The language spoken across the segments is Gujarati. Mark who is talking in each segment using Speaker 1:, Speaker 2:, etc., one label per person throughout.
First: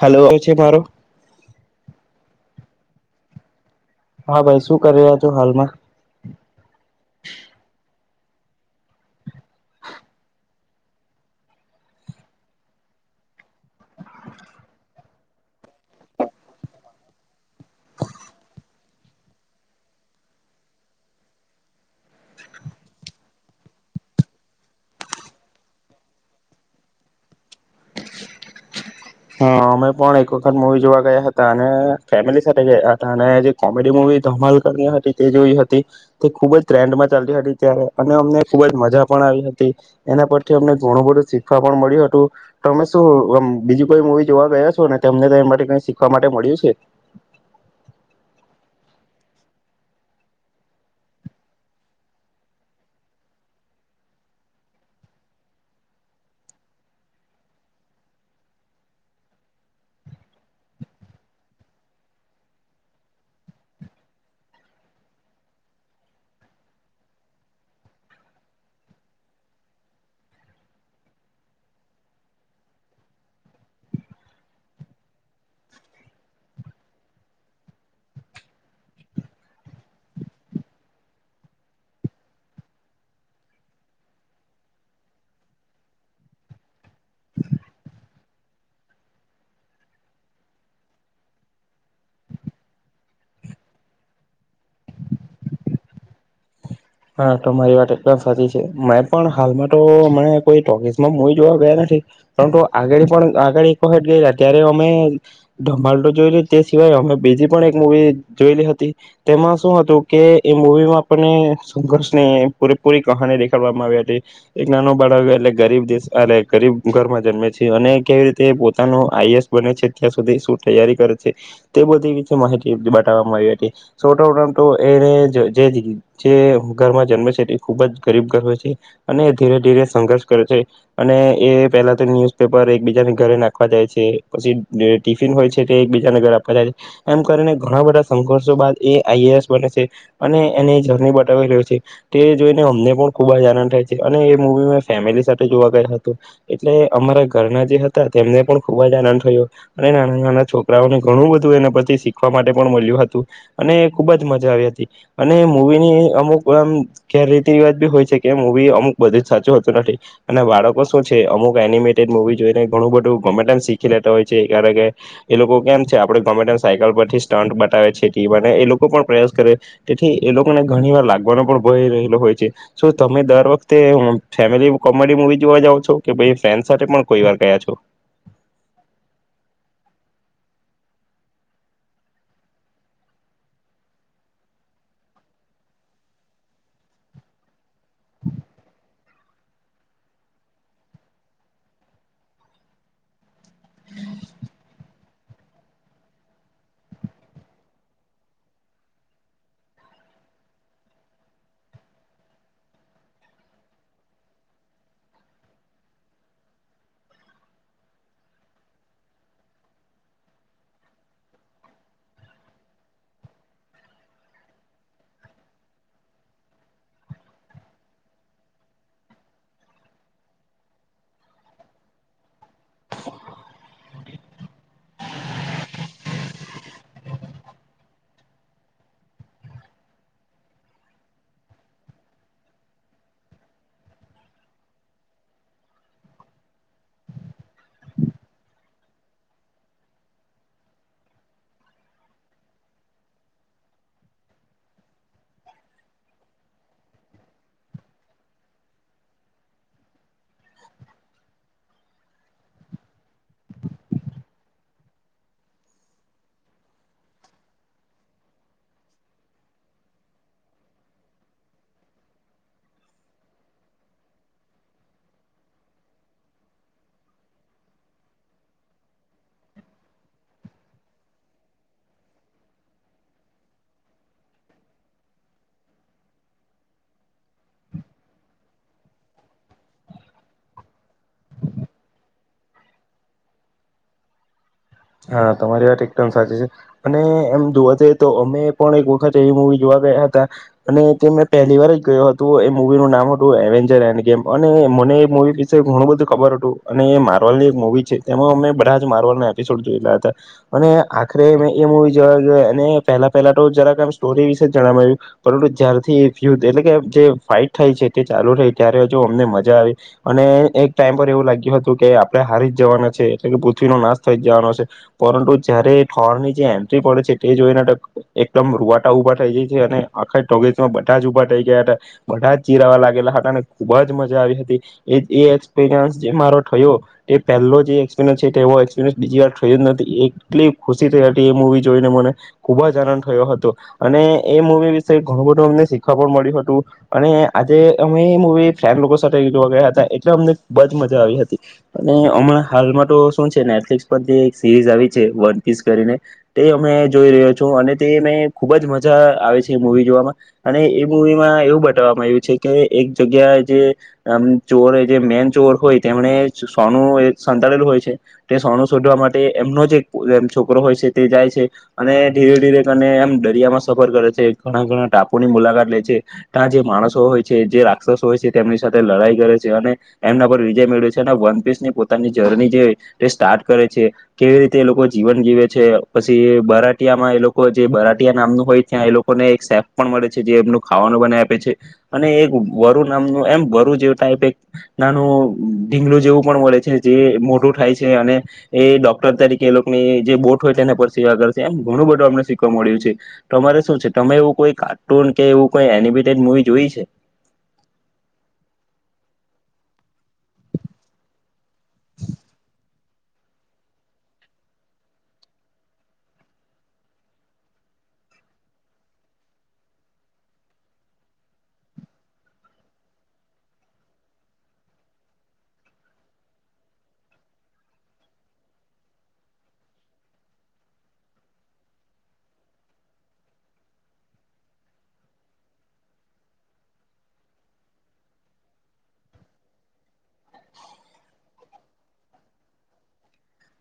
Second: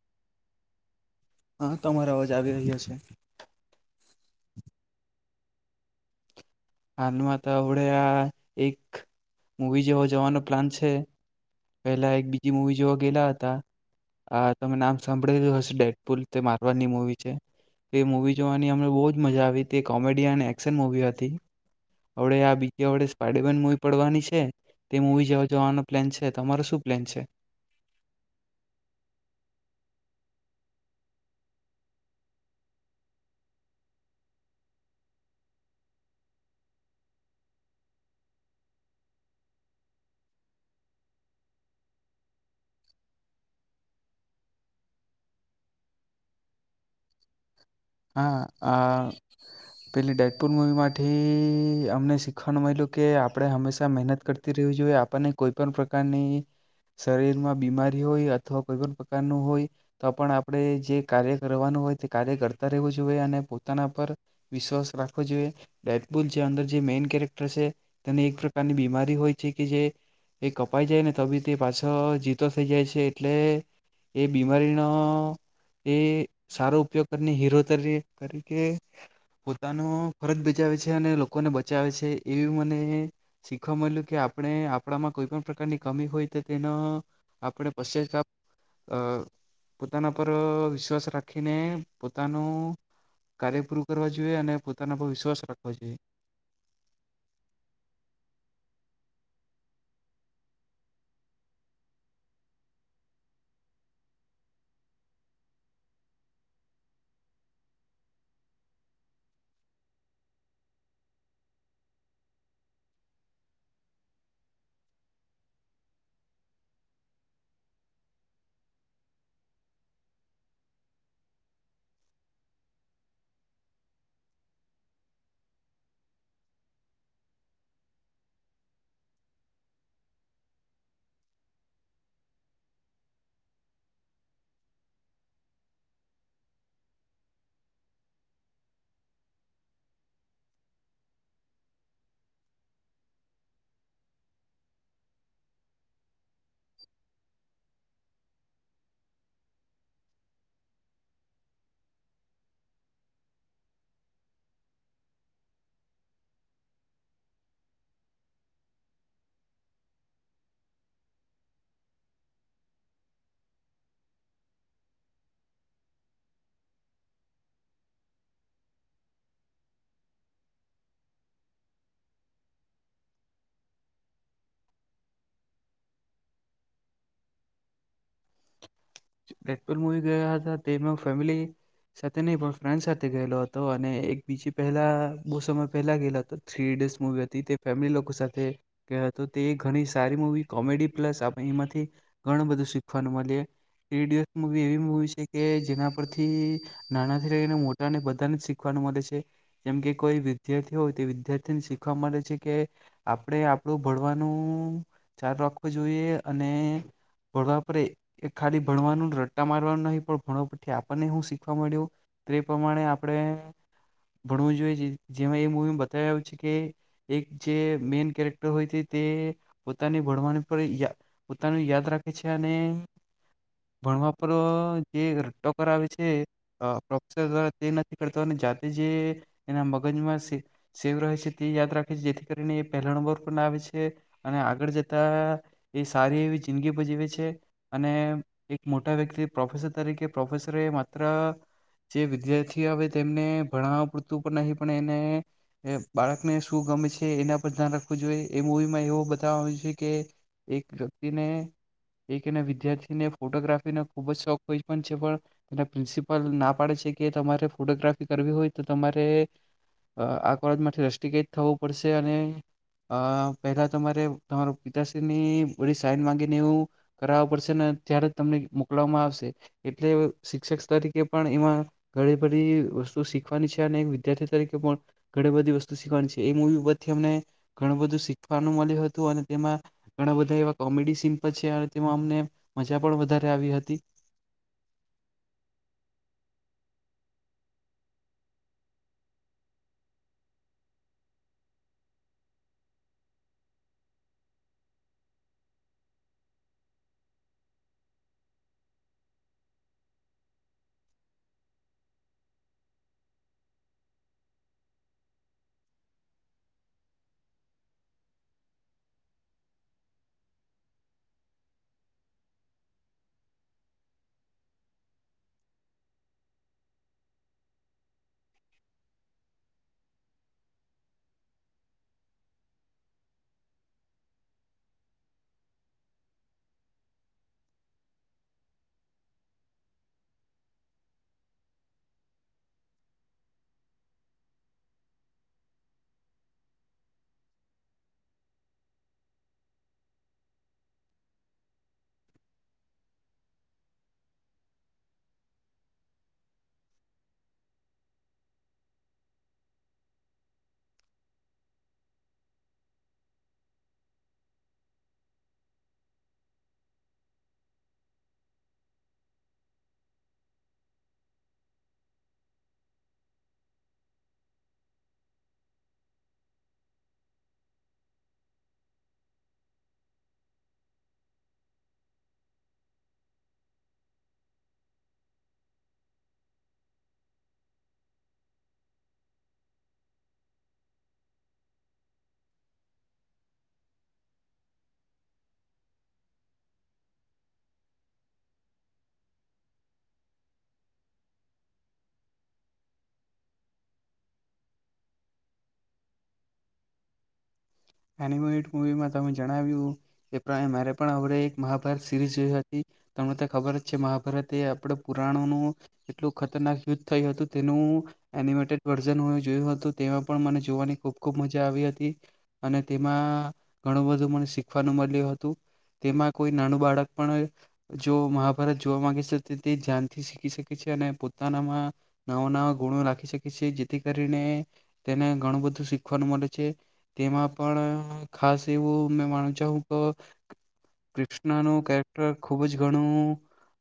Speaker 1: હલો ઓ છે મારો.
Speaker 2: હા તમારા અવાજ આવી રહ્યો છે.
Speaker 1: હા ભાઈ શું કરી રહ્યા છો હાલમાં?
Speaker 2: હાલમાં તો હડે આ એક મૂવી જેવા જવાનો પ્લાન છે પેલા એક બીજી મુવી જોવા ગયલા હતા આ તમે નામ સાંભળેલું હશે ડેટપુલ તે મારવારની મુવી છે તે મુવી જોવાની અમને બહ જ મજા આવી તે કોમેડી અને એક્શન મુવી હતી. હળે આ બીજે વડે સ્પાઈડરમેન મૂવી પડવાની છે તે મૂવી જવા જવાનો પ્લેન છે તમારો શું પ્લેન છે.
Speaker 1: હા અમે પણ એક વખત મુવી જોવા ગયા હતા અને ફેમિલી સાથે ગયા હતા અને જે કોમેડી મુવી ધમાલ કરી હતી તે જોઈ હતી તે ખુબ જ ટ્રેન્ડમાં ચાલતી હતી ત્યારે અને અમને ખુબ જ મજા પણ આવી હતી એના પરથી અમને ઘણું બધું શીખવા પણ મળ્યું હતું તો અમે શું બીજું કોઈ મુવી જોવા ગયા છો ને તને તો એ માટે કઈ શીખવા માટે મળ્યું છે?
Speaker 2: હા આ પેલી ડેટપુર મવીમાંથી અમને શીખવાનું મળલ્યું કે આપણે હંમેશા મહેનત કરતી રવી જોઈએ આપણને કોઈ પણ પ્રકારની શરીરમાં બીમારી હોય અથવા કોઈ પણ પ્રકારનું હોય તો પણ આપણે જે કાર્ય કરવાનું હોય તે કાર્ય કરતા રહેવું જોઈએ અને પોતાના પર વિશ્વાસ રાખવો જોઈએ ડબુલ જે અંદર જે મેન કેરેક્ટર છે તેને એક પ્રકારની બીમારી હોય છે કે જે એ કપાઈ જાય ને ત બી તે પાછો જીતો થઈ જાય છે એટલે એ બીમારીનો એ સારો ઉપયોગ હીરો તરીકે તરીકે પોતાનો ફરજ બજાવે છે અને લોકોને બચાવે છે એવી મને શીખવા મળ્યું કે આપણે આપણામાં કોઈ પણ પ્રકારની કમી હોય તો તેનો આપણે પશ્ચ અ પોતાના પર વિશ્વાસ રાખીને પોતાનું કાર્ય પૂરું કરવા જોઈએ અને પોતાના પર વિશ્વાસ રાખવા જોઈએ.
Speaker 1: હા તો મારી વાત એકદમ સાચી છે મેં પણ હાલમાં તો અ કોઈ ટોકીસમાં મુવી જોવા ગયા નથી પરંતુ આગળ પણ આગળ એક વખત ગઈયા ત્યારે અમે ધભો જોય તે સિવાય અમે બીજી પણ એક મવી જોયેલી હતી તેમાં શું હતું કે એ મુવીમાં આપને [unintelligible] પૂરી કહાની દેખાડવામાં આવી હતી એક નાનો બાળક એટલે ગરીબ દેશ એ ગરીબ ઘરમાં જન્મે છે અને કેવી રીતે પોતાનું આઈસ બને છે ત્યાં સુધી શું તૈયારી કરે છે તે બધી માહિતી બતાવવામાં આવી હતી [unintelligible] જે ઘરમાં જન્મે છે તે ખૂબ જ ગરીબ ઘર હોય છે, અને એ ધીરે ધીરે સંઘર્ષ કરે છે અને એ પહેલા તો ન્યૂઝપેપર એકબીજાને ઘરે નાખવા જાય છે, પછી ટિફિન હોય છે તે એકબીજાને ઘર આપવા જાય છે, એમ કરીને ઘણા બધા સંઘર્ષો બાદ એ આઈ ઈ એસ બને છે, અને એને જની જોઈને અમને પણ ખૂબ જ આનંદ થાય છે, અને એ મવી મેં ફેમિલી સાથે જોવા ગયા હતોું એટલે અમારા ઘરના જે હતા. તેમને પણ ખૂબ જ આનંદ થયો અને નાના, નાના છોકરાઓને ઘણું બધું એના પર શીખવા માટે પણ મળ્યું હતું, અને ખુબ જ મજા આવી હતી, અને મુવીની અમુક આમ કે રેતીરિવાજ બી હોય છે, કે મુવી અમુક બધું જ સાચું હતું નથી અને બાળકો શું છે, અમુક એનિમેટેડ મુવી જોઈને ઘણું બધું ગમે તેમમ શીખી લેતા હોય છે, કારણ કે એ લોકો કેમ છે. આપડે ગમેમ સાયકલ પરથી સ્ટન્ટ બતાવે છે. તે એ લોકો પણ પ્રયાસ કરે, તેથી એ લોકોને ઘણી વાર લાગવાનો પણ ભય રહેલો હોય છે. તમે દર વખતે ફેમિલી કોમેડી મુવી જોવા જાવ છો, કે ભ ફ્રેન્ સાથે પણ કોઈ વાર ગયા છો?
Speaker 2: [unintelligible] મુવી ગયા હતા તેમાં ફેમિલી સાથે નહી પણ ફ્રેન્ડ સાથે ગયેલો હતો, અને એક બીજી પહેલા બહુ સમય પહેલા ગયેલા હતો થ્રી ઇડિયટ્સ મુવી હતી તે ફેમિલી લોકો સાથે ગયો તો તે ઘણી સારી મૂવી કોમેડી પ્લસ આપણે એમાંથી ઘણું બધું શીખવાનું મલ્યે. થ્રી ઈડિયટ્સ મૂવી એવી મુવી છે કે જેના પરથી નાનાથી લઈને મોટાને બધાને શીખવાનું મલે છે, જેમ કે કોઈ વિદ્યાર્થી હોય તે વિદ્યાર્થીને શીખવા મળે છે કે આપણે આપણું ભણવાનું ચાલું રાખવું જોઈએ અને ભણવા પર એ-એ ખાલી ભણવાનું ને રટ્ટા મારવાનું નહીં પણ ભણવા પથી આપણને હું શીખવા મળ્યું તે પ્રમાણે આપણે ભણવું જોઈએ, જે જેમાં એ મૂવીમા બતાઈ આવ્યું છે કે એક જે મેન કેરેક્ટર હોય છે તે પોતાને ભણવાનું પર યા પોતાનું યાદ રાખે છે અને ભણવા પર જે ટોપર આવે છે અહ પ્રોફેસર દ્વારા તે નથી કરતો અને જાતે જે એ એના મગજમાં સ સેવ રહે છે તે યાદ રાખે છે, જેથી કરીને એ પહેલા નંબર પન આવે છે, અને આગળ જતા એ સારી એવી જિંદગી પણ જીવે છે અને એક મોટા વ્યક્તિ પ્રોફેસર તરીકે પ્રોફેસરે માત્ર જે વિદ્યાર્થી આવે તેમને ભણાવવા પૂરતું પણ નહી પણ એને બાળકને શું ગમે છે એના પર ધ્યાન રાખવું જોઈએ, એ મૂવીમાં એવું બતાવવામાં આવ્યું છે કે એક વ્યક્તિને એકના વિદ્યાર્થીને ફોટોગ્રાફીનો ખૂબ જ શોખ હોય પણ છે પણ એના પ્રિન્સિપલ ના પાડે છે કે તમારે ફોટોગ્રાફી કરવી હોય તો તમારે અહ આ કોલેજમાંથી રસ્ટ્રીકેટ થવું પડશે અને અહ પહેલા તમારે તમારો પિતાશ્રીની બધી સાઈન માંગીને એવું કરાવવું પડશે ને ત્યારે તમને મોકલવામાં આવશે, એટલે શિક્ષક તરીકે પણ એમાં ઘણી બધી વસ્તુ શીખવાની છે, અને એક વિદ્યાર્થી તરીકે પણ ઘણી બધી વસ્તુ શીખવાની છે, એ મૂવી ઉપરથી અમને ઘણું બધું શીખવાનું મલ્યું હતું, અને તેમાં ઘણા બધા એવા કોમેડી સીન પર છે અને તેમાં અમને મજા પણ વધારે આવી હતી.
Speaker 1: હા તમારી વાત એકદમ સાચી છે, અને એમ જોવા જઈએ તો અમે પણ એક વખત એવી મૂવી જોવા ગયા હતા અને તે મેં પહેલી વાર જ ગયો હતો, એ મૂવી નું નામ હતું એવેન્જર એન્ડ ગેમ અને મને એ મૂવી વિશે ઘણું બધું ખબર હતું અને એ માર્વલ ની એક મુવી છે, તેમાં અમે બરા જ માર્વલ ને [unintelligible] હતા, અને આખરે મે એ મુવી જોવા ગયો એને પહેલા-પહેલા તો જરાક આમ સ્ટોરી વિશે જણાવાયું પરંતુ જ્યારથી એ યુદ્ધ એટલે કે જે ફાઈટ થાય છે તે ચાલુ થઈ ત્યારે જો અમને મજા આવી, અને એક ટાઈમ પર એવું લાગ્યું હતું કે આપણે હારી જ જવાના છે એટલે કે પૃથ્વીનો નાશ થઈ જ જવાનો છે પરંતું જયારે ઠોર ની જે એન્ટ્રી પડે છે તે જોઈને તો એકદમ રૂવાટા ઉભા થઈ જાય છે, અને આખા ટોકીઝમાં બધા જ ઉભા થઈ ગયા હતા. બધા જ ચીરાવા લાગેલા હતા, અને ખુબ જ મજા આવી હતી. એ એ એક્સપિરિયન્સ જે મારો થયો એ પહેલો જે એક્સપિરયન્સ છે તેવો એક્સપિરીયન્સ બીજી વાર થયું જ નથી, એટલી ખુશી થઈ હતી એ મૂવી જોઈને મને, ખુબ જ આનંદ થયો હતો, અને એ મુવી વિશે ઘણું બધું અમને શીખવા પણ મળ્યું હતું, અને આજે અમે એ મૂવી ફ્લેમ લોકો સાથે જોવા ગયા હતા એટલે અમને ખૂબ જ મજા આવી હતી. અને હમણાં હાલમાં તો શું છે ને [unintelligible] જે એક સીરીઝ આવી છે વન પીસ કરીને તે અમે જોઈ રહ્યો છું, અને તે એને ખુબ જ મજા આવે છે એ મૂવી જોવામાં, અને એ મુવીમાં એવું બતાવવામાં આવ્યું છે કે એક જગ્યાએ જે આમ ચોર એ જે મેન ચોર હોય તેમણે સોનું એ સંતાડેલું હોય છે. તે સોનું શોધવા માટે એમનો જે એક એમ છોકરો હોય છે તે જાય છે, અને ધીરે-ધીરે કરીને એમ દરિયામાં સફર કરે છે, ઘણા-ઘણા ટાપુની મુલાકાત લે છે, ત્યાં જે માણસો હોય છે, જે રાક્ષસો હોય છે તેમની સાથે લડાઈ કરે છે, અને એમના પર વિજય મેળવે છે. અને વન પીસ ની પોતાની જર્ની જે તે સ્ટાર્ટ કરે છે, કેવી રીતે એ લોકો જીવન જીવે છે, પછી બરાટિયામાં એ લોકો જે બરાટિયા નામનું હોય ત્યાં એ લોકોને એક સેફ પણ મળે છે, જે એમનું ખાવાનું બનાઈ આપે છે, અને એક વરુ નામનું એમ વરુ જેવ ટાઈપ એક નાનું ઢીંગલું જેવું પણ મળે છે જે મોટું થાય છે છે અને એ ડોક્ટર તરીકે એ લોકોની જે બોટ હોય તેના પર સેવા કરશે, એમ ઘણું બધું અમને શીખવા મળ્યું છે. તમારે શું છે, તમે એવું કોઈ કાર્ટૂન કે એવું કોઈ એનિમેટેડ મુવી જોઈ છે?
Speaker 2: એનીમેઈટ મુવીમાં તમે જણાવ્યું કે પ્ર મારે પણ હવે એક મહાભારત સિરીઝ જે હતી તમને તો ખબર જ છે મહાભારત એ આપણે પુરાણોનું એટલું ખતરનાક યુદ્ધ થયું હતું, તેનું એનિમેટેડ વર્ઝન મે જોયું હતું, તેમાં પણ મને જોવાની ખૂબ-ખૂબ મજા આવી હતી. અને તેમાં ઘણું બધું મને શીખવાનું મલ્યું હતું. તેમાં કોઈ નાનું બાળક પણ જો મહાભારત જોવા માંગે સે તો તે ધ્યાનથી શીખી શકે છે, અને પોતાનામાં નવા-નવા ગુણો રાખી શકે સે, જેથી કરીને તેને ઘણું બધું શીખવાનું મલે છે. તેમાં પણ ખાસ એવું મેં માનું ચાહું ક કૃષ્ણનું કેરેક્ટર ખુબ જ ઘણું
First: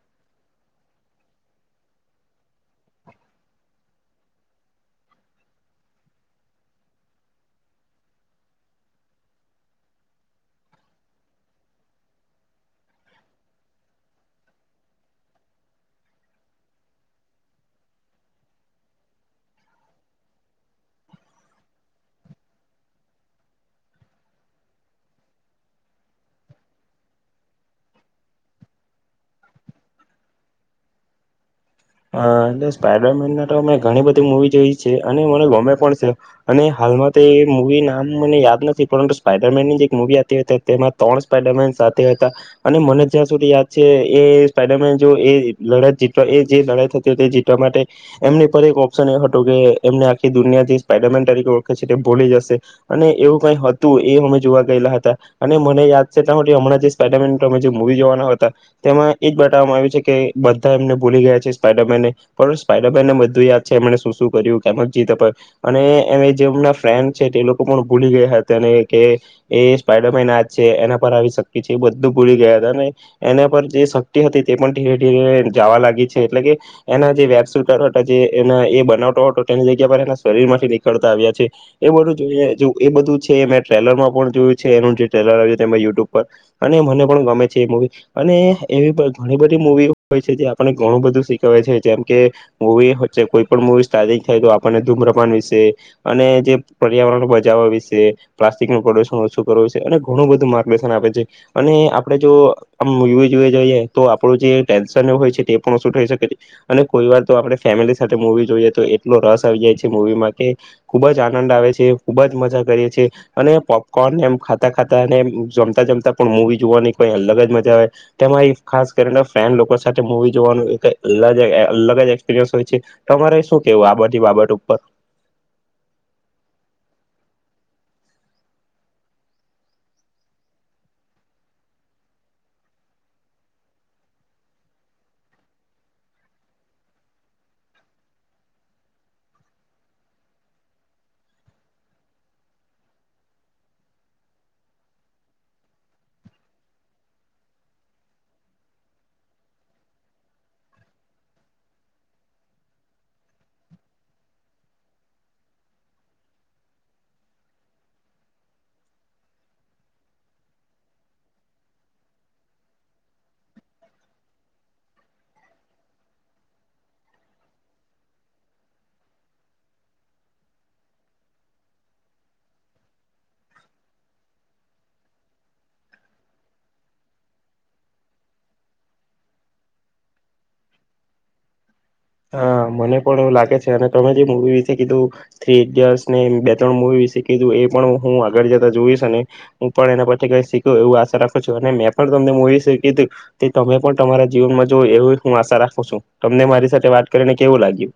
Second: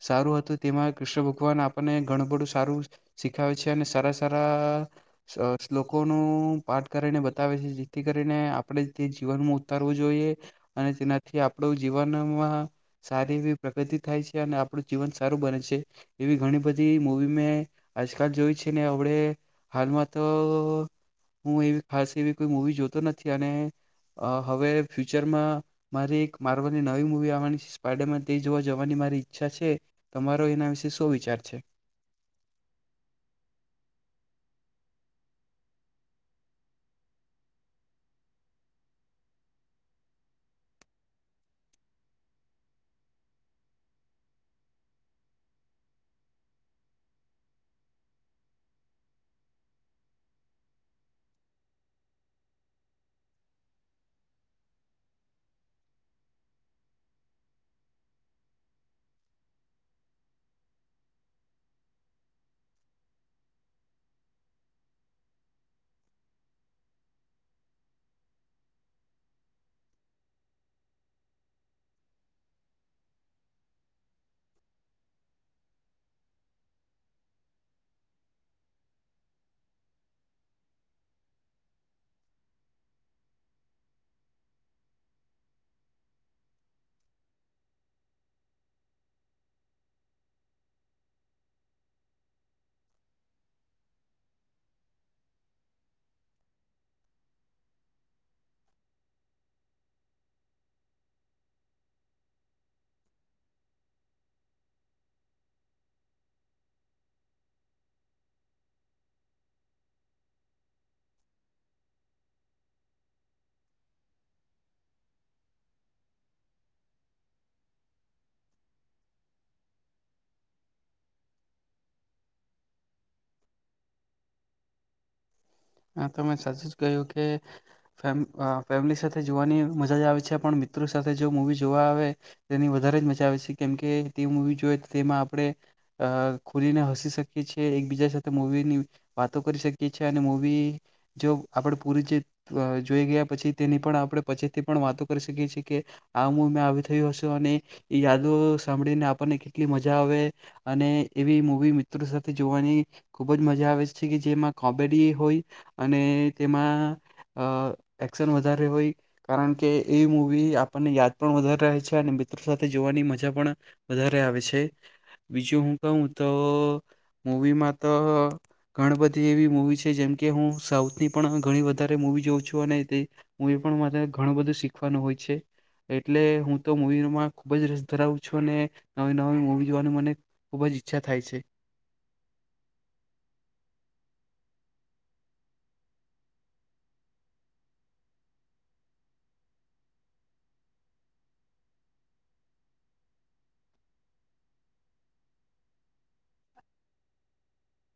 Speaker 2: સારું હતું. તેમાં કૃષ્ણ ભગવાન આપણને ઘણું બધું સારું શીખાવે છે, અને સારા-સારા સ શ્લોકો નું પાઠ કરીને બતાવે છે. જેથી કરીને આપણે તે જીવનમાં ઉતારવું જોઈએ, અને તેનાથી આપણું જીવનમાં સારી એવી પ્રગતિ થાય છે, અને આપણું જીવન સારું બને છે. એવી ઘણી બધી મૂવી મેં આજકાલ જોઈ છે. ને હવડે હાલમાં તો હું એવી ખાસ એવી કોઈ મૂવી જોત તો નથી અને હવે ફ્યુચરમાં મારી એક માર્વલની નવી મુૂવી આવવાની છે સ્પાયડેમાં તે જોવા જવાની મારી ઈચ્છા છે તમારો એના વિશે શું વિચાર છે.
Speaker 1: એટ સ્પાઈડરમેન તો મેં ઘણી બધી મૂવી જોઈ છે અને મને ગમે પણ છે અને હાલમાં તો એ મૂવી નામ મને યાદ નથી પરંતુ સ્પાઈડરમેનની જે એક મૂવી આવતી હતી તેમાં ત્રણ સ્પાઈડરમેન સાથે હતા અને મને જ્યાં સુધી યાદ છે એ સ્પાઈડરમેન જો એ લડત જેલો એ જે લડાઈ થતી હતી તે જીતવા માટે એમની પર એક ઓપ્શન એ હતું કે એમને આખી દુનિયા જે સ્પાઈડામેન તરીકે વળખે છે તે ભોલી જશે અને એવું કઈ હતું એ અમે જોવા ગયેલા હતા અને મને યાદ છે ત હમણાં જે સ્પાઈડામેન અમે જે મવી જોવાના હતા તેમાં એજ બતાવવામાં આવ્યું છે કે બધા એમને ભૂલી ગયા. સ્ને પણ સ્પાઈડરમેનને બધું યાદ છે એમને શું શું કર્યું કેમ જીતે અને એ જેમના ફ્રેન્ડ છે તે લોકો પણ ભૂલી ગયા હતા અને કે એ સ્પાઈડરમેન યાદ છે એના પર આવી શક્તિ છે એ બધું ભૂલી ગયા હતા અને એના પર જે શક્તિ હતી તે પણ ધીરે ધીરે જવા લાગી. એટલે કે એના જે વેબટર હતા જે એ બનાવટો હતો તેની જગ્યા પર એ શરીર માંથી નીકળતા આવ્યા છે એ બધું જો એ બધું છે મેં ટ્રેલરમાં પણ જોયું છે એનું જે ટલર આવ્યું યુટ્યુબ પર અને મને પણ ગમે છે એ મુવી અને એવી ઘણી બધી મુવી હોય છે જે આપ ઘણું બધું શીખ છે જેમ કે મવીચ્ે કોઈ પણ મવી સ્ટારિક થાય તો આપણને ધૂમ રપાન વિશે અને જે પર્યાવરણ બજાવવા વિશે પ્લાસ્ટિક નું પ્રોદુશન ઓછું કરવુંશે અને ઘણું બધું માર્ગદર્શન આપે છે અને આપડે જો આમ મુવી જોવે જઈએ તો આપણું જે ટેન્શન હોય છે. થકે અને કોઈ વાર તો આપણે ફેમિલી સાથે મવી જોઈએ તો એટલો રસ આવી જાય છે મવીમાં કે ખુબ જ આનંદ આવે છે ખુબ જ મજા કરીએીએ અને પોપકોર્ન એમ ખાતા ખાતા અને જમતા જમતા પણ મુવી જોવાની કોઈ અલગ જ મજા આવે તેમાં ખાસ કરીને ફ્રેન લોકો સાથે મવી જોવાનું અલગ જ એક્સપિરિયન્સ હોય છે તમારે શું કેવું આ બી બાબત ઉપર
Speaker 2: હા તમે સાચું જ કહ્યું કે ફેમ ફેમિલી સાથે જોવાની મજા આવે છે પણ મિત્રો સાથે જો મૂવી જોવા આવે તેની વધારે જ મજા આવે છે કેમકે તે મવી જોએ તો તેમાં આપણે ખુલીને હસી શકીએ છીએ એકબીજા સાથે મવીની વાતો કરી શકીએ છેએ અનેવી જો આપણે પૂરી જે જોઈ ગયા પછી તેની પણ આપણે પછીથી પણ વાતો કરી શકીએ છીએ કે આ મુવી મેમાં આવી થયું હશે અને એ યાદો સાંભળીને આપણને કેટલી મજા આવે અને એવી મૂવી મિત્રો સાથે જોવાની ખૂબ જ મજા આવે છે કે જેમાં કોમેડી હોય અને તેમાં એક્શન વધારે હોય કારણ કે એ મવી આપણને યાદ પણ વધારે રહે છે અને મિત્રો સાથે જોવાની મજા પણ વધારે આવે છે બીજું હું કહું તો મવીમાં તો ઘણી બધી એવી મવી જેમકે હું સાઉથની પણ ઘણી વધારે મૂવી જોઉં છું અને તે મૂવી પણ માને ઘણું બધું શીખવાનું હોય છે એટલે હું તો મૂવીમાં ખૂબ જ રસ ધરાવું છું અને નવી નવી મૂવી જોવાની મને ખૂબ જ ઈચ્છા થાય છે.
Speaker 1: હા મને પણ એવું લાગે છે અને તમે જે મવી વિશે કીધું થ્રી ઈડિયટ્સ ને બે ત્રણ મવી વિશે કીધું એ પણ હું આગળ જતા જોઈશ અને હું પણ એના પછ કઈ શીખું એવું આશા રાખું છું અને મેં પણ તમને મવી શીી તમે પણ તમારા જીવનમાં જો એવી હું આશા રાખું છું તમને મારી સાથે વાત કરીને કેવું લાગ્યું.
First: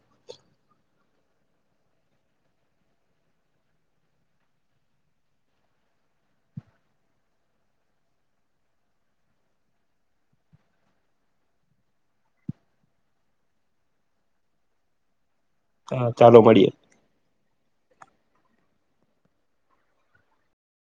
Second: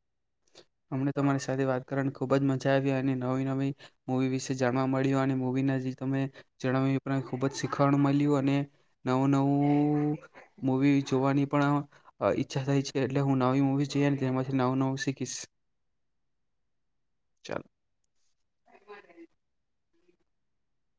Speaker 2: અમને તમારી સાથે વાત કરવાની ખુબ જ મજા આવી અને નવી નવી મુવી વિશે જાણવા મળ્યું અને મવી ના ત જણાવ ખુબ જ શીખવાણ મળ્યું અને નવું નવું મવી જોવાની પણ ઈચ્છા થઈ છે એટલે હું નવી મુવી જોઈ તેમાંથી નવું નવું શીખીશ.
Speaker 1: હા ચાલો મળએ.
Speaker 2: ચાલો